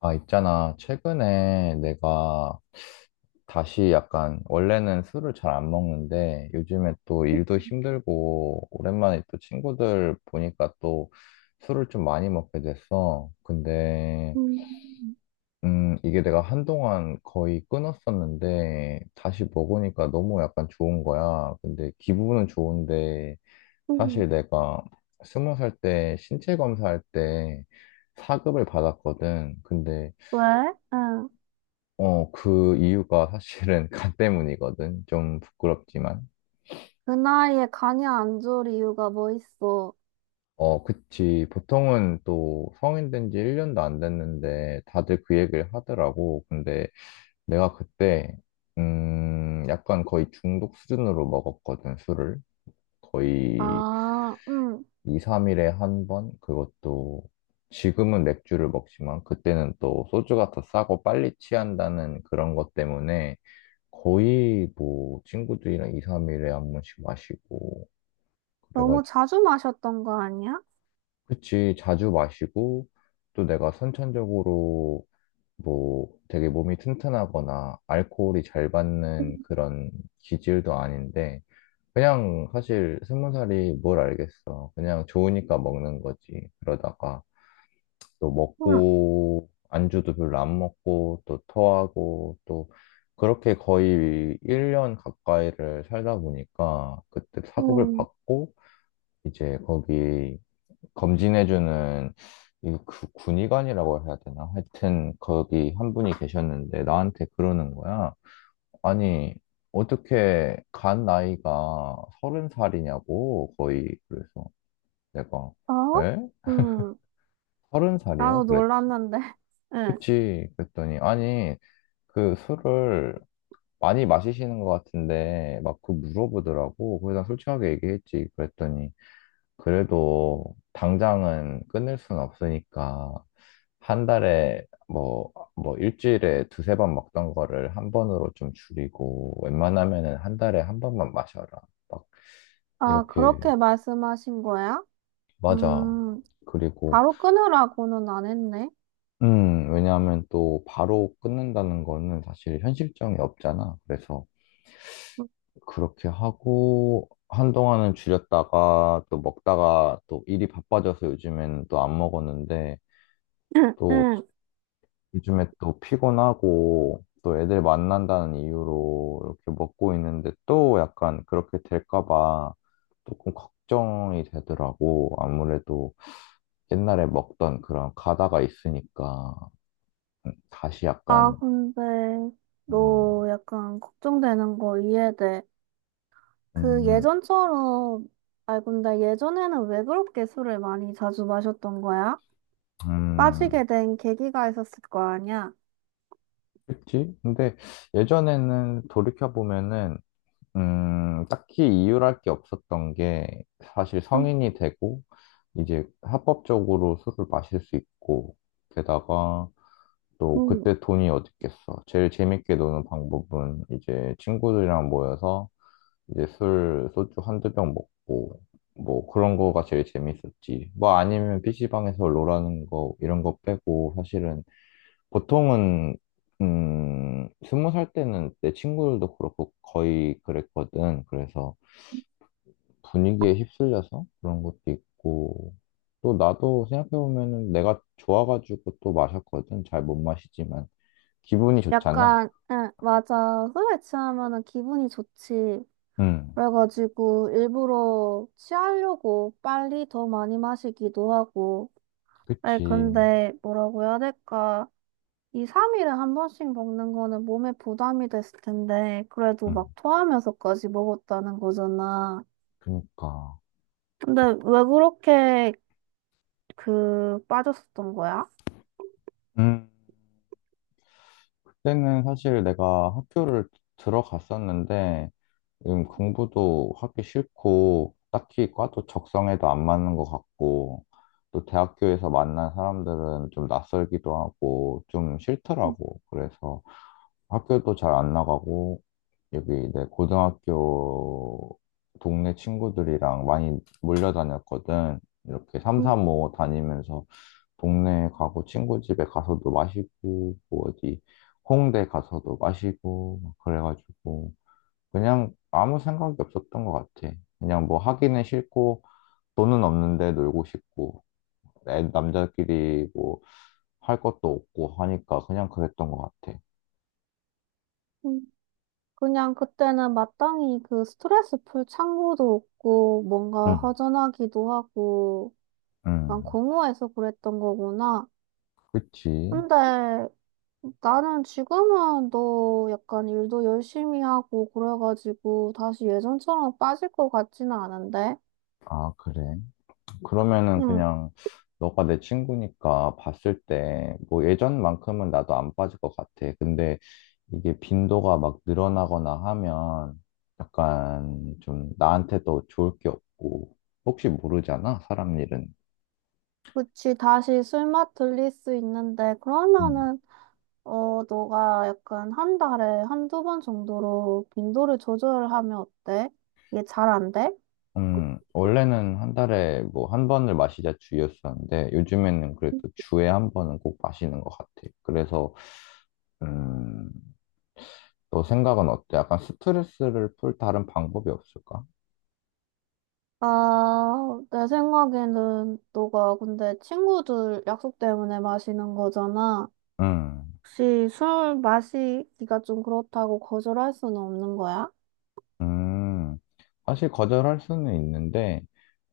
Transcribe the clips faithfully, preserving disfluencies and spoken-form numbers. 아, 있잖아. 최근에 내가 다시 약간, 원래는 술을 잘 안 먹는데, 요즘에 또 일도 힘들고, 오랜만에 또 친구들 보니까 또 술을 좀 많이 먹게 됐어. 근데, 음, 음, 이게 내가 한동안 거의 끊었었는데, 다시 먹으니까 너무 약간 좋은 거야. 근데 기분은 좋은데, 음. 사실 내가 스무 살 때 신체 검사할 때 사급을 받았거든. 근데 왜? 응. 어, 그 이유가 사실은 간 때문이거든. 좀 부끄럽지만. 그 나이에 간이 안 좋을 이유가 뭐 있어? 어, 그치. 보통은 또 성인 된 지 일 년도 안 됐는데 다들 그 얘기를 하더라고. 근데 내가 그때, 음, 약간 거의 중독 수준으로 먹었거든, 술을. 거의 아, 응. 이, 삼 일에 한 번? 그것도 지금은 맥주를 먹지만 그때는 또 소주가 더 싸고 빨리 취한다는 그런 것 때문에 거의 뭐 친구들이랑 이, 삼 일에 한 번씩 마시고 너무 그래가지고, 자주 마셨던 거 아니야? 그치, 자주 마시고, 또 내가 선천적으로 뭐 되게 몸이 튼튼하거나 알코올이 잘 받는 그런 기질도 아닌데, 그냥 사실 스무 살이 뭘 알겠어. 그냥 좋으니까 먹는 거지. 그러다가 또 응, 먹고 안주도 별로 안 먹고 또 토하고, 또 그렇게 거의 일 년 가까이를 살다 보니까 그때 사급을 응. 받고, 이제 거기 검진해주는, 이 그 군의관이라고 해야 되나? 하여튼 거기 한 분이 계셨는데 나한테 그러는 거야. 아니, 어떻게 간 나이가 서른 살이냐고. 거의 그래서 내가, 어? 에? 응. 서른 나도 살이요? 그랬지. 놀랐는데. 응. 그치. 그랬더니, 아니, 그 술을 많이 마시시는 것 같은데 막 그 물어보더라고. 그래서 난 솔직하게 얘기했지. 그랬더니 그래도 당장은 끊을 순 없으니까 한 달에 뭐, 뭐 일주일에 두세 번 먹던 거를 한 번으로 좀 줄이고 웬만하면은 한 달에 한 번만 마셔라. 막 아, 이렇게. 그렇게 말씀하신 거야? 맞아. 음, 그리고 바로 끊으라고는 안 했네. 음, 왜냐하면 또 바로 끊는다는 거는 사실 현실성이 없잖아. 그래서 그렇게 하고 한동안은 줄였다가 또 먹다가 또 일이 바빠져서 요즘엔 또 안 먹었는데, 또 응. 요즘에 또 피곤하고 또 애들 만난다는 이유로 이렇게 먹고 있는데, 또 약간 그렇게 될까 봐 조금 걱정이 되더라고. 아무래도 옛날에 먹던 그런 가다가 있으니까 음, 다시 아, 약간 근데 음, 너 약간 걱정되는 거 이해돼. 그 음, 예전처럼, 아이, 근데 예전에는 왜 그렇게 술을 많이 자주 마셨던 거야? 음, 빠지게 된 계기가 있었을 거 아니야? 그치? 근데 예전에는 돌이켜보면은 음, 딱히 이유랄 게 없었던 게, 사실 음, 성인이 되고 이제 합법적으로 술을 마실 수 있고, 게다가 또 음. 그때 돈이 어딨겠어. 제일 재밌게 노는 방법은 이제 친구들이랑 모여서 이제 술, 소주 한두 병 먹고 뭐 그런 거가 제일 재밌었지. 뭐 아니면 피시방에서 롤하는 거 이런 거 빼고, 사실은 보통은 음, 스무 살 때는 내 친구들도 그렇고 거의 그랬거든. 그래서 분위기에 휩쓸려서 그런 것도 있고, 또 나도 생각해보면은 내가 좋아가지고 또 마셨거든. 잘 못 마시지만. 기분이 좋잖아. 약간, 응, 맞아. 술에 취하면은 기분이 좋지. 응, 그래가지고 일부러 취하려고 빨리 더 많이 마시기도 하고. 아니, 그치. 근데 뭐라고 해야 될까? 이 삼 일에 한 번씩 먹는 거는 몸에 부담이 됐을 텐데, 그래도 응, 막 토하면서까지 먹었다는 거잖아. 그니까. 근데 왜 그렇게 그 빠졌었던 거야? 음. 그때는 사실 내가 학교를 들어갔었는데, 음, 공부도 하기 싫고, 딱히 과도 적성에도 안 맞는 것 같고, 또 대학교에서 만난 사람들은 좀 낯설기도 하고, 좀 싫더라고. 그래서 학교도 잘 안 나가고, 여기 내 고등학교 동네 친구들이랑 많이 몰려다녔거든. 이렇게 음, 삼삼오오 다니면서 동네에 가고 친구 집에 가서도 마시고 뭐 어디 홍대 가서도 마시고 막 그래가지고, 그냥 아무 생각이 없었던 것 같아. 그냥 뭐 하기는 싫고 돈은 없는데 놀고 싶고, 애- 남자끼리 뭐 할 것도 없고 하니까 그냥 그랬던 것 같아. 음. 그냥 그때는 마땅히 그 스트레스 풀 창구도 없고 뭔가 응, 허전하기도 하고 난 응, 공허해서 그랬던 거구나. 그치. 근데 나는 지금은 너 약간 일도 열심히 하고 그래가지고 다시 예전처럼 빠질 것 같지는 않은데. 아, 그래. 그러면은 응, 그냥, 너가 내 친구니까 봤을 때 뭐 예전만큼은 나도 안 빠질 것 같아. 근데 이게 빈도가 막 늘어나거나 하면 약간 좀 나한테도 좋을 게 없고, 혹시 모르잖아, 사람 일은. 그치 다시 술맛 들릴 수 있는데 음. 그러면은 어, 너가 약간 한 달에 한두 번 정도로 빈도를 조절하면 어때? 이게 잘 안 돼? 음, 원래는 한 달에 뭐 한 번을 마시자 주였었는데 요즘에는 그래도 주에 한 번은 꼭 마시는 것 같아. 그래서 음, 너 생각은 어때? 약간 스트레스를 풀 다른 방법이 없을까? 아, 내 생각에는 너가 근데 친구들 약속 때문에 마시는 거잖아. 음. 혹시 술 마시기가 좀 그렇다고 거절할 수는 없는 거야? 음, 사실 거절할 수는 있는데,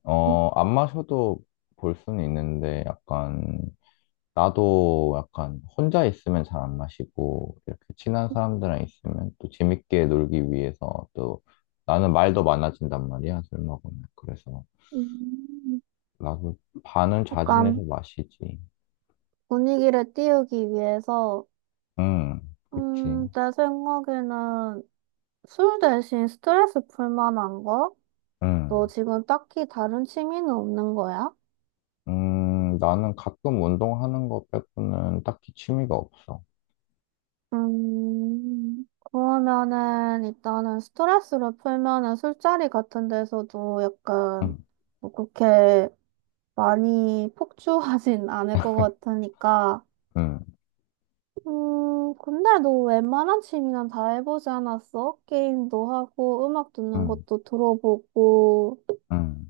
어, 안 마셔도 볼 수는 있는데, 약간, 나도 약간 혼자 있으면 잘 안 마시고, 이렇게 친한 사람들이랑 있으면 또 재밌게 놀기 위해서 또 나는 말도 많아진단 말이야, 술 먹으면. 그래서 음, 나도 반은 자진해서 약간 마시지. 분위기를 띄우기 위해서, 응, 그치. 음, 내 생각에는 술 대신 스트레스 풀 만한 거? 너 응. 지금 딱히 다른 취미는 없는 거야? 음, 나는 가끔 운동하는 거 빼고는 딱히 취미가 없어. 음, 그러면은 일단은 스트레스를 풀면은 술자리 같은 데서도 응, 약간 뭐 그렇게 많이 폭주하진 않을 것 같으니까. 응, 음, 근데 너 웬만한 취미는 다 해보지 않았어? 게임도 하고 음악 듣는 응, 것도 들어보고. 응.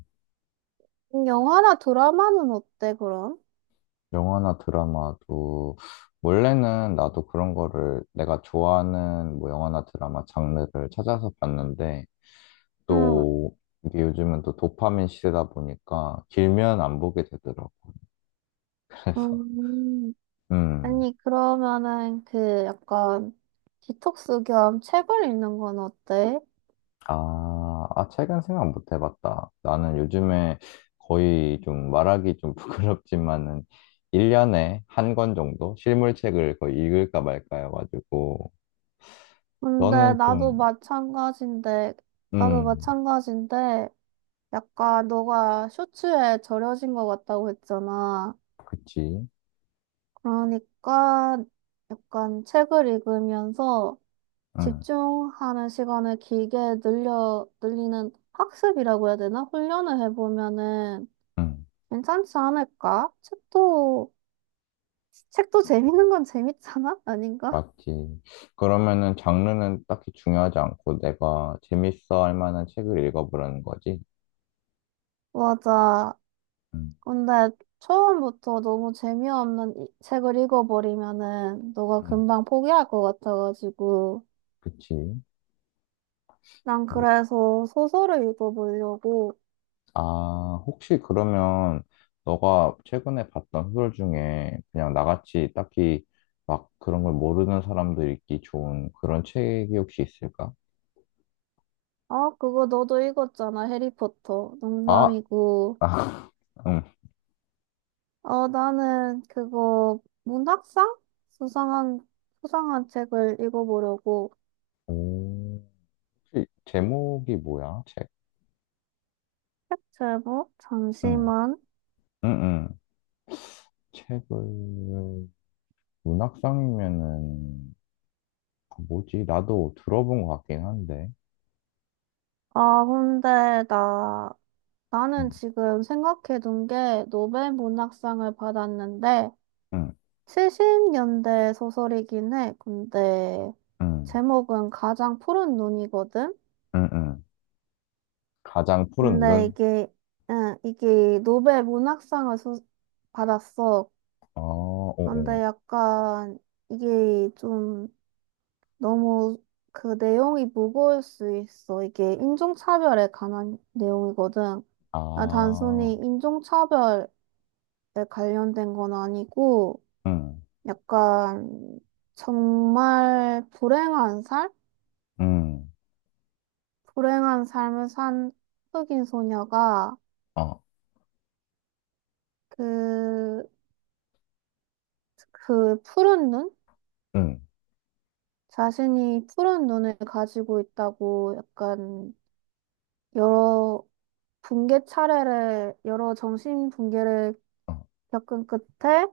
영화나 드라마는 어때, 그럼? 영화나 드라마도 원래는 나도 그런 거를, 내가 좋아하는 뭐 영화나 드라마 장르를 찾아서 봤는데, 응. 또 이게 요즘은 또 도파민 시대다 보니까 길면 안 보게 되더라고. 그래서 음. 음. 아니, 그러면은 그 약간 디톡스 겸 책을 읽는 건 어때? 아, 아, 최근 생각 못 해봤다. 나는 요즘에 거의 좀, 말하기 좀 부끄럽지만은, 일 년에 한 권 정도 실물책을 거의 읽을까 말까 해가지고. 근데 너는 좀 나도 마찬가지인데, 나도 음, 마찬가지인데, 약간 너가 쇼츠에 절여진 것 같다고 했잖아. 그치. 그러니까 약간 책을 읽으면서 음. 집중하는 시간을 길게 늘려, 늘리는 학습이라고 해야 되나? 훈련을 해보면은 응, 괜찮지 않을까? 책도 책도 재밌는 건 재밌잖아? 아닌가? 맞지. 그러면은 장르는 딱히 중요하지 않고 내가 재밌어 할 만한 책을 읽어보라는 거지. 맞아. 응, 근데 처음부터 너무 재미없는 이- 책을 읽어버리면은 너가 응, 금방 포기할 것 같아가지고. 그치. 난 뭐, 그래서 소설을 읽어보려고. 아, 혹시 그러면, 너가 최근에 봤던 소설 중에 그냥 나같이 딱히 막 그런 걸 모르는 사람도 읽기 좋은 그런 책이 혹시 있을까? 아, 그거 너도 읽었잖아. 해리포터. 아, 농담이고. 아, 응. 어, 나는 그거 문학상? 수상한, 수상한 책을 읽어보려고. 오, 혹시 제목이 뭐야, 책? 책 제목? 응, 잠시만. 응, 응. 책을, 문학상이면은, 아, 뭐지? 나도 들어본 것 같긴 한데. 아, 근데 나 응, 나는 지금 생각해 둔 게 노벨 문학상을 받았는데 응, 칠십 년대 소설이긴 해. 근데 응, 제목은 가장 푸른 눈이거든. 응, 응. 가장 푸른 근데 눈? 이게 응, 이게 노벨 문학상을 수- 받았어. 어, 오, 오. 근데 약간 이게 좀 너무 그 내용이 무거울 수 있어. 이게 인종차별에 관한 내용이거든. 아, 단순히 아, 인종차별에 관련된 건 아니고 응, 약간 정말 불행한 삶? 응, 불행한 삶을 산 흑인 소녀가 어, 그, 그 푸른 눈? 응, 자신이 푸른 눈을 가지고 있다고 약간 여러 붕괴 차례를, 여러 정신 붕괴를 어, 겪은 끝에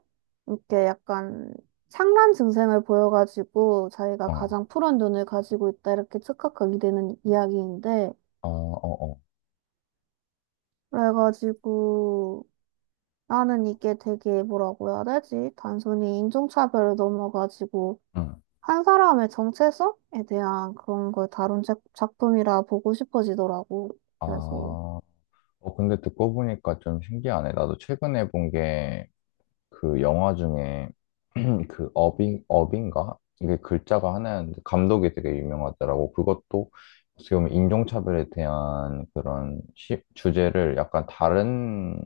이렇게 약간 상란 증세를 보여가지고 자기가 어, 가장 푸른 눈을 가지고 있다 이렇게 착각하게 되는 이야기인데 아, 어, 어, 그래가지고 나는 이게 되게 뭐라고 해야 되지? 단순히 인종차별을 넘어가지고 응, 한 사람의 정체성에 대한 그런 걸 다룬 작- 작품이라 보고 싶어지더라고. 그래서 아. 어, 근데 듣고 보니까 좀 신기하네. 나도 최근에 본게, 그 영화 중에 그 어빙 어빙가, 이게 글자가 하나였는데, 감독이 되게 유명하더라고. 그것도 어떻게 보면 인종차별에 대한 그런 시- 주제를 약간 다른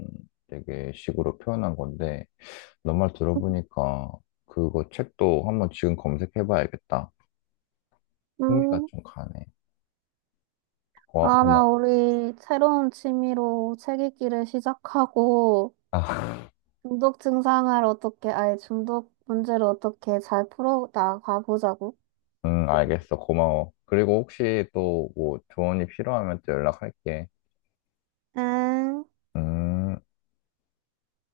되게 식으로 표현한 건데, 너 말 들어보니까 그거 책도 한번 지금 검색해봐야겠다. 흥미가 음, 좀 가네. 고, 아마 고마워. 우리 새로운 취미로 책 읽기를 시작하고 아, 중독 증상을 어떻게, 아니 중독 문제를 어떻게 잘 풀어 나가 보자고. 응, 알겠어. 고마워. 그리고 혹시 또 뭐 조언이 필요하면 또 연락할게. 응. 음.